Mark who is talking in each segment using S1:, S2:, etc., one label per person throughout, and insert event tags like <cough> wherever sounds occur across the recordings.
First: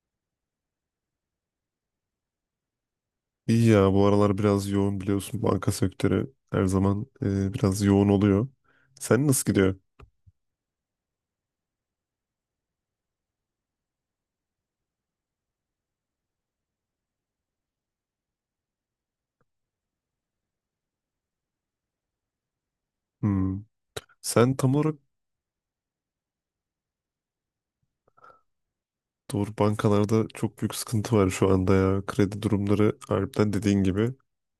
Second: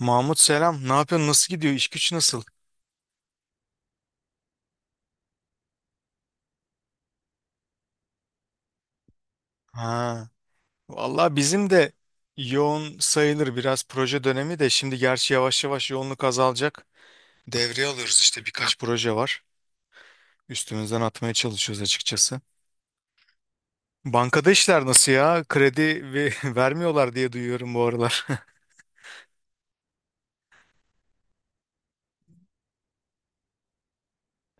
S1: Mahmut selam. Ne yapıyorsun? Nasıl gidiyor? İş güç nasıl?
S2: İyi ya, bu aralar biraz yoğun, biliyorsun. Banka sektörü her zaman biraz yoğun oluyor. Sen nasıl gidiyor?
S1: Ha. Vallahi bizim de yoğun sayılır, biraz proje dönemi de şimdi, gerçi yavaş yavaş yoğunluk azalacak. Devreye alıyoruz işte, birkaç proje var. Üstümüzden atmaya çalışıyoruz açıkçası.
S2: Hmm.
S1: Bankada
S2: Sen tam
S1: işler
S2: olarak
S1: nasıl ya? Kredi ve <laughs> vermiyorlar diye duyuyorum bu aralar.
S2: doğru, bankalarda çok büyük sıkıntı var şu anda ya. Kredi durumları harbiden dediğin gibi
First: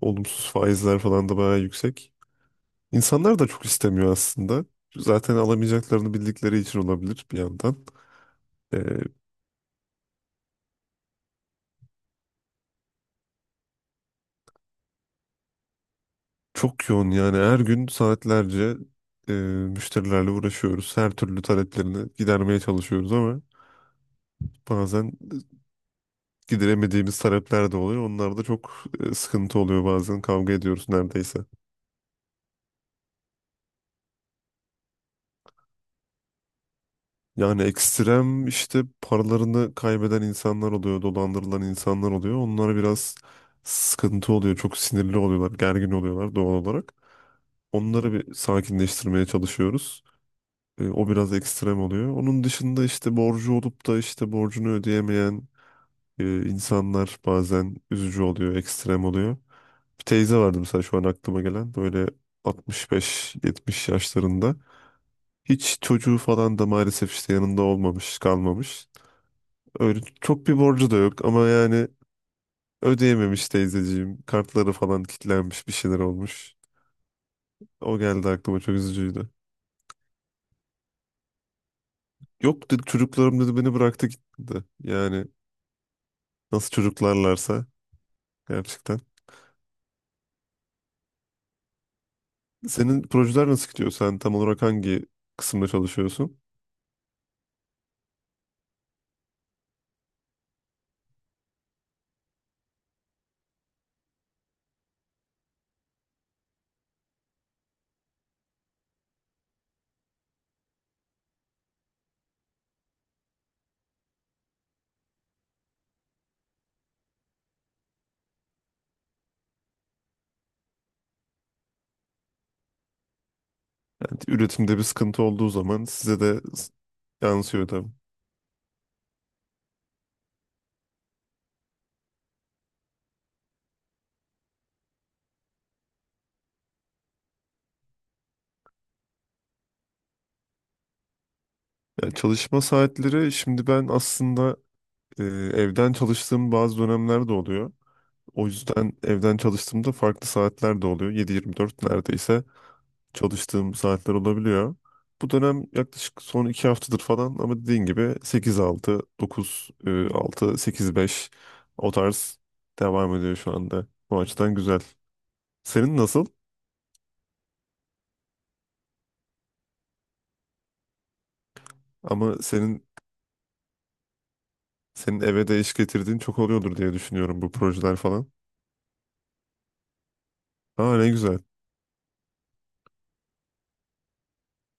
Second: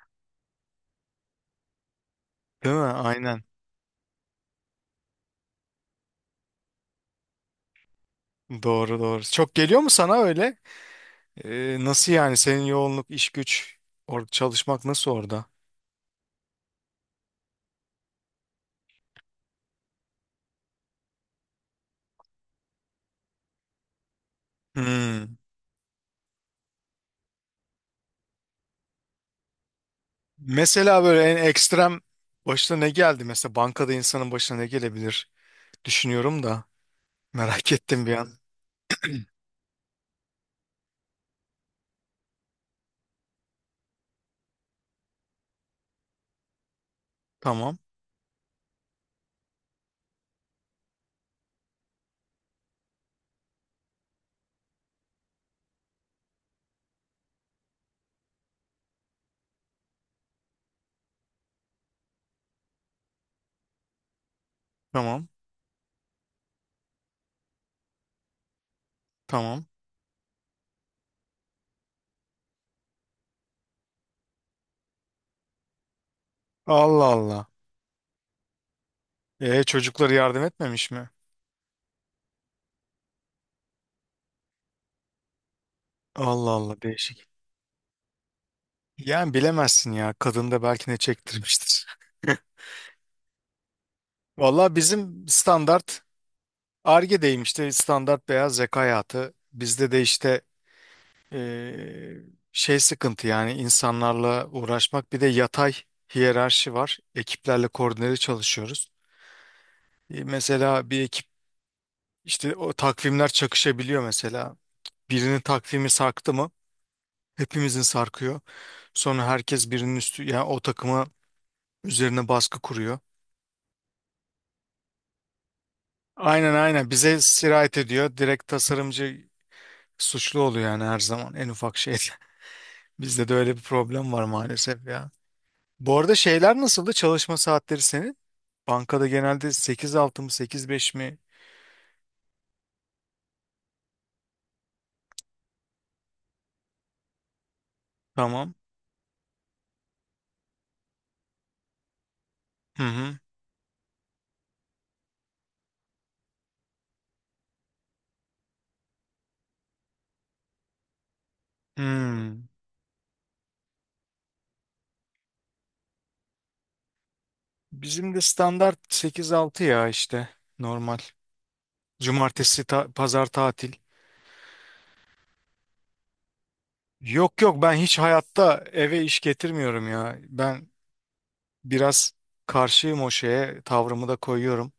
S2: olumsuz, faizler falan da bayağı yüksek.
S1: <laughs> Değil mi?
S2: İnsanlar
S1: Aynen.
S2: da çok istemiyor aslında. Zaten alamayacaklarını bildikleri için olabilir bir yandan. E,
S1: Doğru doğru. Çok geliyor mu sana öyle? Nasıl yani? Senin yoğunluk, iş güç, orada çalışmak nasıl orada?
S2: Çok yoğun yani, her gün saatlerce müşterilerle uğraşıyoruz. Her türlü taleplerini gidermeye çalışıyoruz ama bazen
S1: Hmm.
S2: gideremediğimiz talepler de oluyor. Onlar da çok sıkıntı oluyor bazen. Kavga ediyoruz
S1: Mesela böyle
S2: neredeyse.
S1: en ekstrem başına ne geldi? Mesela bankada insanın başına ne gelebilir? Düşünüyorum da
S2: Yani
S1: merak ettim bir an.
S2: ekstrem işte, paralarını kaybeden insanlar oluyor, dolandırılan insanlar oluyor. Onlar biraz sıkıntı oluyor. Çok sinirli oluyorlar, gergin oluyorlar doğal olarak.
S1: Tamam,
S2: Onları bir sakinleştirmeye çalışıyoruz. O biraz ekstrem oluyor. Onun dışında işte borcu olup da işte borcunu ödeyemeyen insanlar bazen üzücü oluyor, ekstrem oluyor. Bir teyze vardı mesela şu an aklıma gelen, böyle 65-70 yaşlarında.
S1: tamam,
S2: Hiç çocuğu falan da maalesef işte yanında olmamış, kalmamış.
S1: tamam.
S2: Öyle çok bir borcu da yok ama yani ödeyememiş teyzeciğim. Kartları falan kilitlenmiş, bir şeyler olmuş.
S1: Allah Allah.
S2: O geldi aklıma, çok üzücüydü.
S1: E, çocuklara yardım etmemiş mi?
S2: Yok dedi, çocuklarım dedi beni bıraktı gitti. Yani
S1: Allah
S2: nasıl
S1: Allah, değişik.
S2: çocuklarlarsa gerçekten.
S1: Yani bilemezsin ya. Kadın da belki ne çektirmiştir. <laughs>
S2: Senin projeler nasıl gidiyor? Sen tam olarak
S1: Valla
S2: hangi
S1: bizim
S2: kısımda
S1: standart
S2: çalışıyorsun?
S1: Ar-Ge'deyim işte, standart beyaz yaka hayatı. Bizde de işte, Ee, şey sıkıntı yani, insanlarla uğraşmak. Bir de yatay hiyerarşi var. Ekiplerle koordineli çalışıyoruz. Mesela bir ekip işte, o takvimler çakışabiliyor mesela. Birinin takvimi sarktı mı hepimizin sarkıyor. Sonra herkes birinin üstü, yani o takıma üzerine baskı kuruyor.
S2: Yani üretimde bir sıkıntı olduğu zaman size de
S1: Aynen aynen, bize
S2: yansıyor
S1: sirayet
S2: tabii.
S1: ediyor. Direkt tasarımcı suçlu oluyor yani, her zaman en ufak şeyde. <laughs> Bizde de öyle bir problem var maalesef ya. Bu arada şeyler nasıldı? Çalışma saatleri senin? Bankada genelde 8-6 mı, 8-5 mi?
S2: Ya çalışma saatleri şimdi, ben aslında evden çalıştığım bazı dönemler de oluyor. O
S1: Tamam.
S2: yüzden evden çalıştığımda farklı saatler de oluyor. 7-24 neredeyse
S1: Hı hı.
S2: çalıştığım saatler olabiliyor. Bu dönem yaklaşık son 2 haftadır falan, ama dediğin gibi 8-6, 9-6, 8-5 o tarz
S1: Hmm.
S2: devam ediyor şu anda. Bu açıdan güzel. Senin nasıl?
S1: Bizim de standart 8-6 ya işte, normal.
S2: Ama
S1: Cumartesi
S2: senin
S1: pazar tatil.
S2: senin eve de iş getirdiğin çok oluyordur diye
S1: Yok
S2: düşünüyorum, bu
S1: yok, ben
S2: projeler
S1: hiç
S2: falan.
S1: hayatta eve iş getirmiyorum ya. Ben
S2: Aa, ne güzel.
S1: biraz karşıyım o şeye, tavrımı da koyuyorum.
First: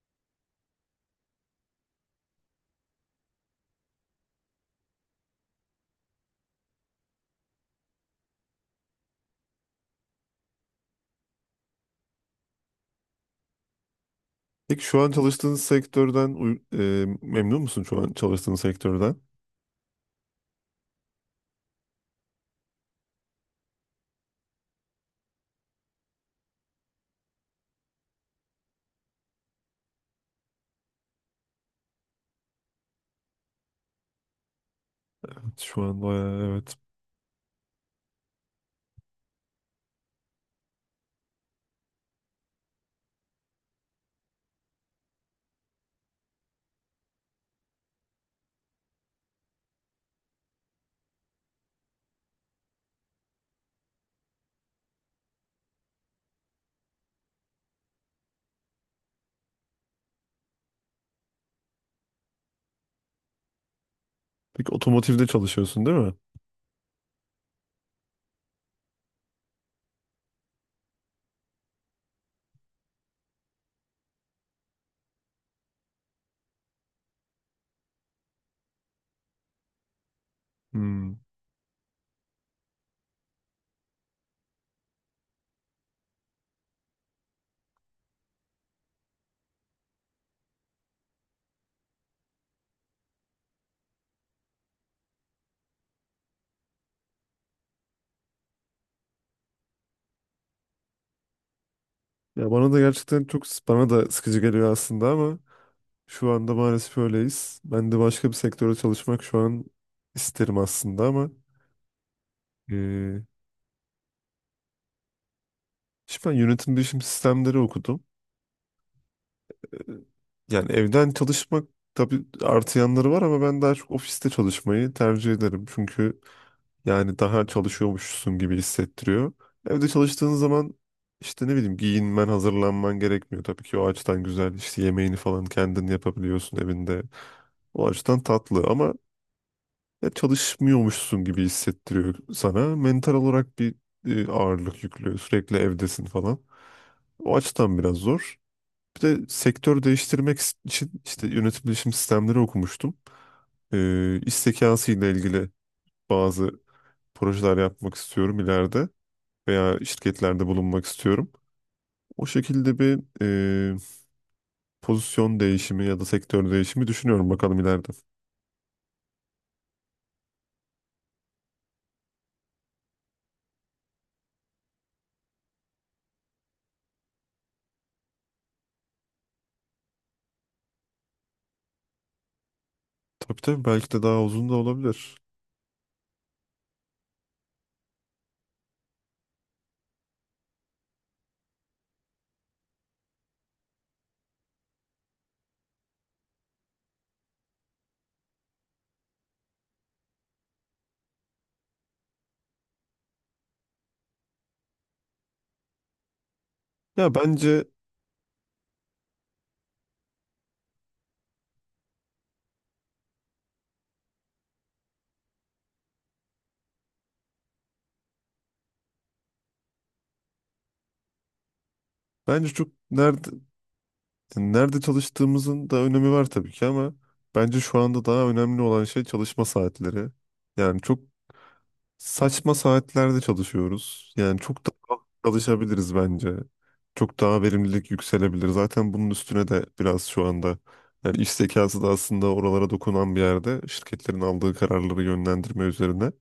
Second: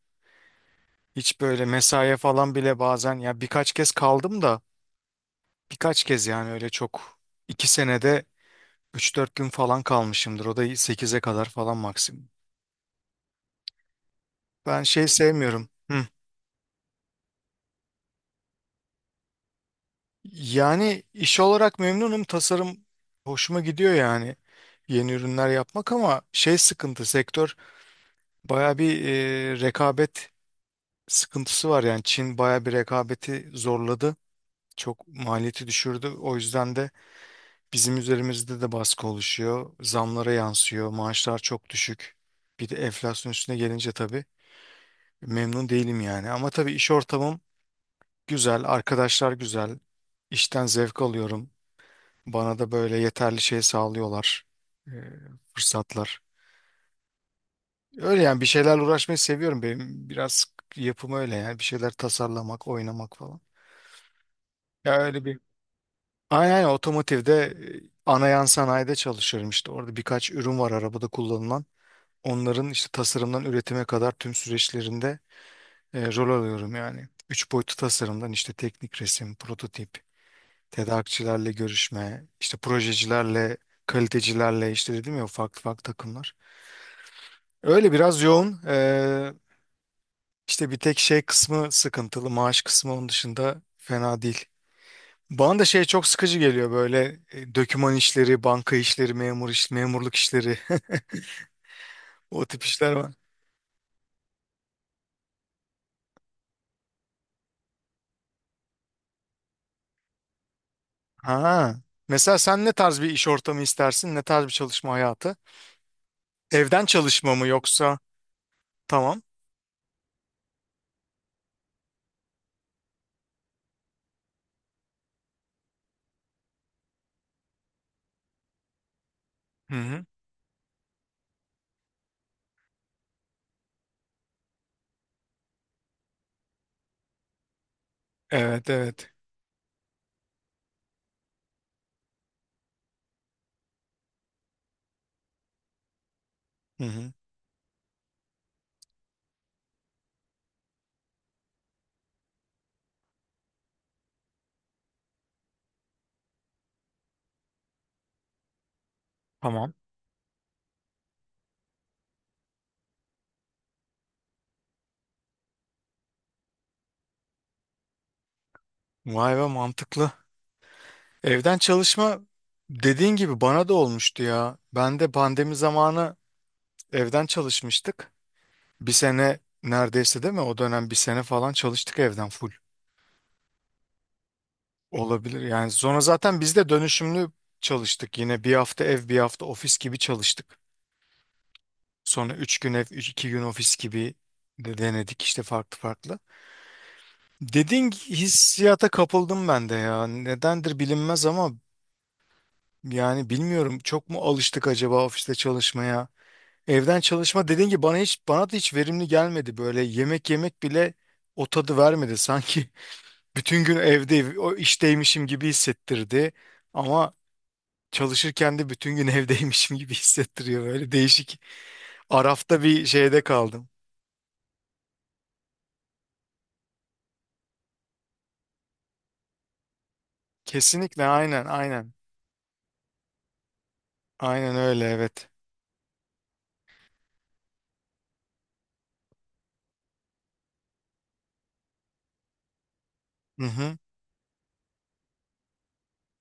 S1: Hiç böyle mesaiye falan bile, bazen ya birkaç kez kaldım da, birkaç kez yani öyle çok, 2 senede 3-4 gün falan kalmışımdır. O da 8'e kadar falan, maksimum. Ben
S2: Peki şu
S1: şey
S2: an çalıştığınız
S1: sevmiyorum. Hı.
S2: sektörden memnun musun şu an çalıştığın sektörden?
S1: Yani iş olarak memnunum. Tasarım hoşuma gidiyor yani. Yeni ürünler yapmak, ama şey sıkıntı sektör, baya bir rekabet sıkıntısı var yani. Çin baya bir rekabeti zorladı. Çok
S2: Evet,
S1: maliyeti
S2: şu an
S1: düşürdü. O
S2: bayağı
S1: yüzden
S2: evet.
S1: de bizim üzerimizde de baskı oluşuyor. Zamlara yansıyor. Maaşlar çok düşük. Bir de enflasyon üstüne gelince tabii memnun değilim yani. Ama tabii iş ortamım güzel, arkadaşlar güzel. İşten zevk alıyorum. Bana da böyle yeterli şey sağlıyorlar. e, fırsatlar. Öyle yani, bir şeylerle uğraşmayı seviyorum. Benim biraz yapım öyle yani. Bir şeyler tasarlamak, oynamak falan.
S2: Peki
S1: Ya öyle
S2: otomotivde
S1: bir...
S2: çalışıyorsun, değil mi?
S1: Aynen aynen, otomotivde ana yan sanayide çalışıyorum işte. Orada birkaç ürün var arabada kullanılan. Onların işte tasarımdan üretime kadar tüm süreçlerinde rol alıyorum yani. Üç boyutlu tasarımdan işte teknik resim, prototip,
S2: Hmm.
S1: tedarikçilerle görüşme, işte projecilerle, kalitecilerle işte, dedim ya, farklı farklı takımlar. Öyle biraz yoğun. İşte bir tek şey kısmı sıkıntılı. Maaş kısmı onun dışında fena değil. Bana da şey çok sıkıcı geliyor böyle, döküman işleri, banka işleri, memur iş, memurluk işleri. <laughs> O
S2: Ya
S1: tip
S2: bana da
S1: işler var.
S2: gerçekten çok, bana da sıkıcı geliyor aslında ama şu anda maalesef öyleyiz. Ben de başka bir sektörde çalışmak şu an isterim aslında ama
S1: Ha. Mesela sen ne tarz bir
S2: e,
S1: iş ortamı istersin? Ne tarz bir çalışma hayatı?
S2: şimdi ben yönetim
S1: Evden
S2: bilişim
S1: çalışma mı
S2: sistemleri
S1: yoksa?
S2: okudum.
S1: Tamam.
S2: E, Yani evden çalışmak tabii artı yanları var ama ben daha çok ofiste çalışmayı tercih ederim. Çünkü yani daha çalışıyormuşsun gibi hissettiriyor.
S1: Hı
S2: Evde
S1: hı.
S2: çalıştığın zaman işte ne bileyim, giyinmen, hazırlanman gerekmiyor. Tabii ki o açıdan güzel. İşte yemeğini falan kendin yapabiliyorsun evinde. O açıdan tatlı
S1: Evet,
S2: ama
S1: evet.
S2: ya çalışmıyormuşsun gibi hissettiriyor sana. Mental olarak bir ağırlık yüklüyor. Sürekli evdesin falan.
S1: Hı hı.
S2: O açıdan biraz zor. Bir de sektör değiştirmek için işte yönetim bilişim sistemleri okumuştum. İş zekası ile ilgili bazı projeler yapmak istiyorum ileride
S1: Tamam.
S2: veya şirketlerde bulunmak istiyorum. O şekilde bir e, pozisyon değişimi ya da sektör değişimi düşünüyorum, bakalım ileride.
S1: Vay be, mantıklı. Evden çalışma dediğin gibi bana da olmuştu ya. Ben de pandemi zamanı evden çalışmıştık. Bir sene neredeyse değil mi? O dönem bir sene falan çalıştık evden full.
S2: Tabii tabii, belki de daha uzun da olabilir.
S1: Olabilir yani. Sonra zaten biz de dönüşümlü çalıştık. Yine bir hafta ev, bir hafta ofis gibi çalıştık. Sonra üç gün ev, üç, iki gün ofis gibi de denedik işte, farklı farklı. Dediğin hissiyata kapıldım ben de ya. Nedendir bilinmez ama, yani bilmiyorum, çok mu alıştık acaba ofiste çalışmaya? Evden
S2: Ya
S1: çalışma
S2: bence
S1: dediğin gibi bana da hiç verimli gelmedi. Böyle yemek yemek bile o tadı vermedi <laughs> sanki. Bütün gün evde, o işteymişim gibi hissettirdi. Ama çalışırken de bütün gün <laughs> evdeymişim gibi hissettiriyor. Böyle değişik.
S2: bence
S1: Arafta
S2: çok
S1: bir şeyde
S2: nerede
S1: kaldım.
S2: nerede çalıştığımızın da önemi var tabii ki, ama bence şu anda daha önemli olan şey çalışma saatleri. Yani çok
S1: Kesinlikle, aynen aynen.
S2: saçma saatlerde çalışıyoruz. Yani
S1: Aynen
S2: çok
S1: öyle,
S2: daha
S1: evet.
S2: çalışabiliriz bence. Çok daha verimlilik yükselebilir. Zaten bunun üstüne de biraz şu anda yani iş zekası da aslında oralara dokunan bir
S1: Hı
S2: yerde,
S1: hı.
S2: şirketlerin aldığı kararları yönlendirme üzerine.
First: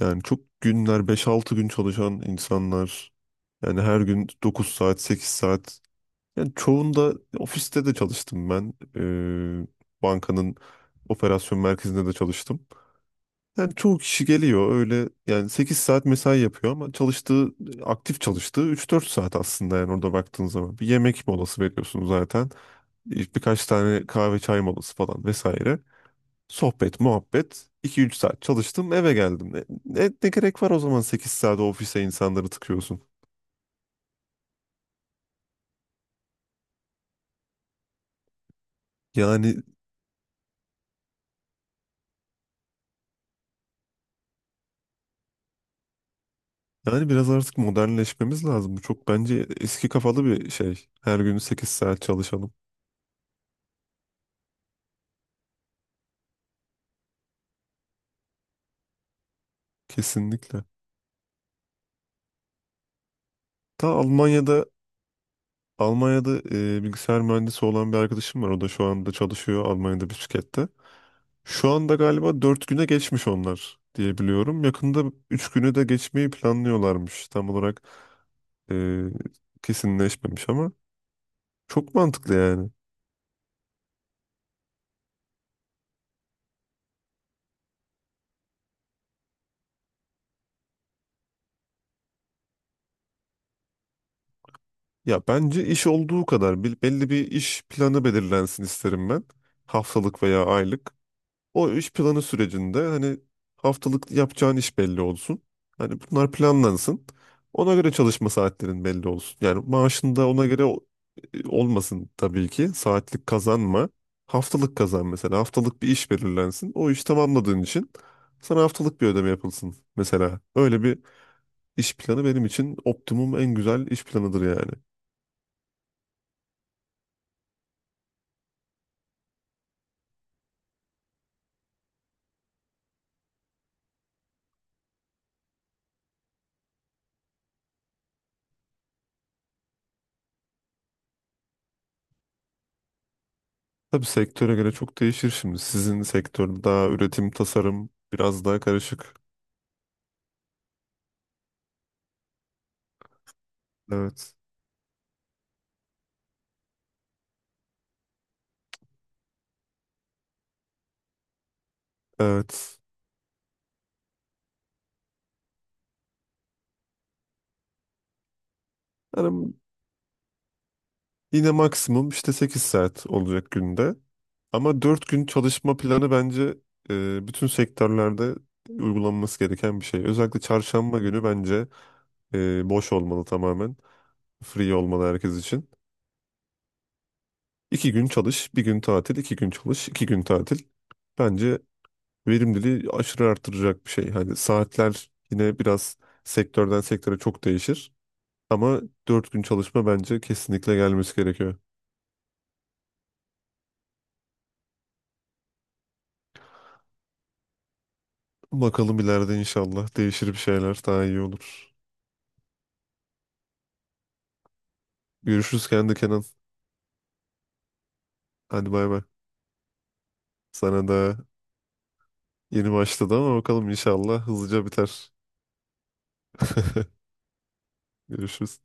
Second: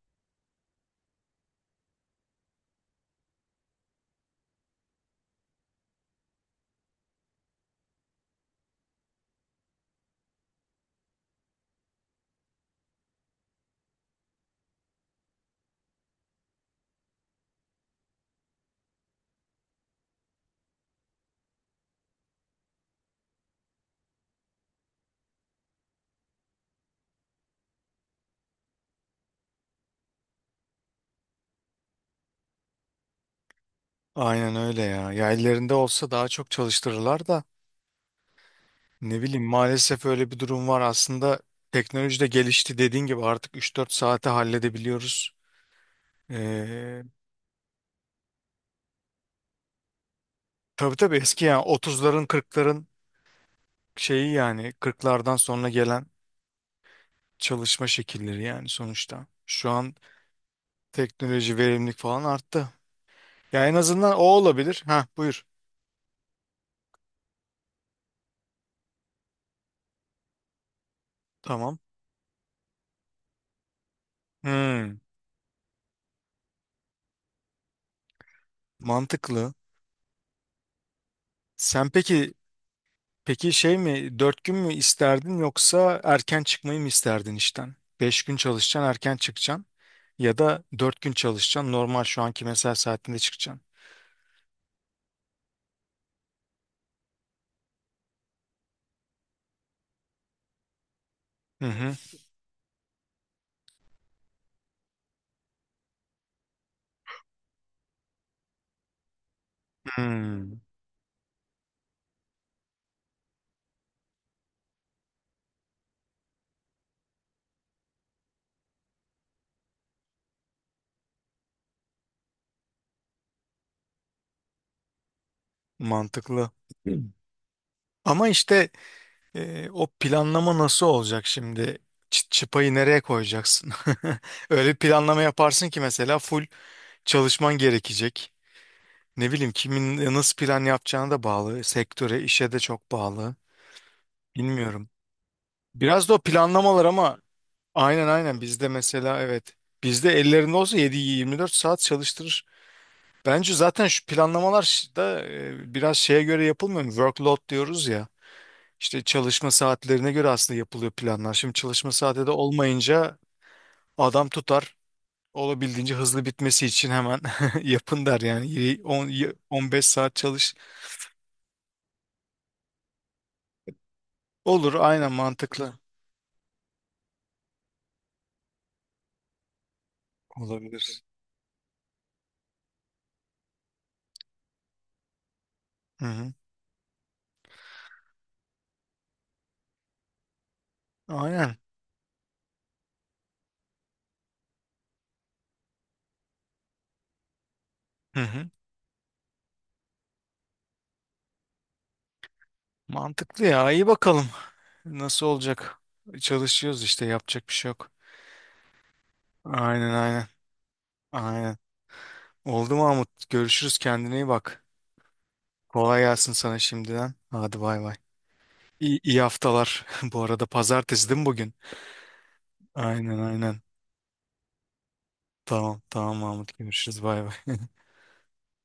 S2: Yani çok günler, beş altı gün çalışan insanlar, yani her gün 9 saat 8 saat, yani çoğunda ofiste de çalıştım ben. Bankanın operasyon merkezinde de çalıştım. Yani çoğu kişi geliyor, öyle yani 8 saat mesai yapıyor ama çalıştığı, aktif çalıştığı 3 4 saat aslında yani, orada baktığın zaman. Bir yemek molası veriyorsun zaten. Birkaç tane kahve çay molası falan vesaire. Sohbet, muhabbet. 2 3 saat çalıştım, eve geldim. Ne gerek var o zaman 8 saat ofise insanları tıkıyorsun?
S1: Aynen öyle ya. Ya ellerinde olsa daha çok çalıştırırlar da. Ne bileyim,
S2: Yani
S1: maalesef öyle bir durum var. Aslında teknoloji de gelişti, dediğin gibi artık 3-4 saate halledebiliyoruz. Ee,
S2: yani biraz artık modernleşmemiz lazım. Bu çok bence eski kafalı bir şey,
S1: tabii tabii,
S2: her gün
S1: eski yani
S2: 8 saat
S1: 30'ların
S2: çalışalım.
S1: 40'ların şeyi, yani 40'lardan sonra gelen çalışma şekilleri yani, sonuçta. Şu an
S2: Kesinlikle.
S1: teknoloji, verimlilik falan arttı. Ya en
S2: Ta
S1: azından o
S2: Almanya'da,
S1: olabilir. Ha, buyur.
S2: Bilgisayar mühendisi olan bir arkadaşım var. O da şu anda çalışıyor Almanya'da bir şirkette. Şu
S1: Tamam.
S2: anda galiba 4 güne geçmiş onlar diye biliyorum.
S1: Hmm,
S2: Yakında 3 günü de geçmeyi planlıyorlarmış. Tam olarak e,
S1: mantıklı.
S2: kesinleşmemiş ama
S1: Sen
S2: çok mantıklı
S1: peki
S2: yani.
S1: peki şey mi, 4 gün mü isterdin yoksa erken çıkmayı mı isterdin işten? 5 gün çalışacaksın, erken çıkacaksın, ya da 4 gün çalışacaksın, normal şu anki mesai saatinde çıkacaksın.
S2: Ya bence iş olduğu kadar, belli bir iş planı belirlensin isterim ben. Haftalık veya aylık.
S1: Hı
S2: O iş
S1: hı.
S2: planı sürecinde hani haftalık yapacağın iş belli olsun. Hani bunlar planlansın. Ona göre çalışma saatlerin belli olsun. Yani maaşın da ona
S1: Hmm,
S2: göre olmasın tabii ki. Saatlik kazanma. Haftalık kazan mesela. Haftalık bir iş belirlensin. O iş tamamladığın için sana haftalık bir ödeme yapılsın mesela. Öyle bir iş planı benim için optimum en güzel iş planıdır yani.
S1: mantıklı. <clears throat> Ama işte, o planlama nasıl olacak şimdi? Çıpayı nereye koyacaksın? <laughs> Öyle bir planlama yaparsın ki, mesela full çalışman gerekecek. Ne bileyim, kimin nasıl plan yapacağına da bağlı. Sektöre, işe de çok bağlı.
S2: Tabii sektöre göre
S1: Bilmiyorum.
S2: çok değişir şimdi. Sizin
S1: Biraz da o
S2: sektör
S1: planlamalar
S2: daha
S1: ama,
S2: üretim, tasarım,
S1: aynen aynen
S2: biraz daha
S1: bizde
S2: karışık.
S1: mesela, evet. Bizde ellerinde olsa 7-24 saat çalıştırır. Bence zaten şu
S2: Evet.
S1: planlamalar da biraz şeye göre yapılmıyor mu? Workload diyoruz ya. İşte çalışma saatlerine göre aslında yapılıyor planlar. Şimdi çalışma saati de
S2: Evet.
S1: olmayınca adam tutar. Olabildiğince hızlı bitmesi için hemen <laughs> yapın der yani.
S2: Yani
S1: 15 saat çalış.
S2: yine maksimum işte 8 saat olacak günde.
S1: Olur,
S2: Ama 4
S1: aynen,
S2: gün
S1: mantıklı.
S2: çalışma planı bence bütün sektörlerde uygulanması gereken bir şey. Özellikle çarşamba
S1: Olabilir.
S2: günü bence boş olmalı tamamen. Free olmalı herkes için.
S1: Hı hı.
S2: 2 gün çalış, 1 gün tatil, 2 gün çalış, 2 gün tatil.
S1: Aynen.
S2: Bence verimliliği aşırı artıracak bir şey. Hani saatler yine biraz sektörden sektöre çok değişir.
S1: Hı hı.
S2: Ama 4 gün çalışma bence kesinlikle gelmesi gerekiyor.
S1: Mantıklı ya. İyi bakalım. Nasıl olacak? Çalışıyoruz işte, yapacak bir şey yok.
S2: Bakalım ileride
S1: Aynen
S2: inşallah
S1: aynen.
S2: değişir, bir şeyler daha iyi
S1: Aynen.
S2: olur.
S1: Oldu Mahmut. Görüşürüz. Kendine iyi bak.
S2: Görüşürüz
S1: Kolay
S2: Kenan.
S1: gelsin sana şimdiden. Hadi bay bay.
S2: Hadi bay
S1: İyi,
S2: bay.
S1: iyi haftalar. <laughs> Bu arada
S2: Sana
S1: pazartesi
S2: da
S1: değil mi bugün?
S2: yeni başladı
S1: Aynen
S2: ama
S1: aynen.
S2: bakalım inşallah hızlıca biter.
S1: Tamam tamam Mahmut. Görüşürüz.
S2: <laughs>
S1: Bay bay.
S2: Görüşürüz.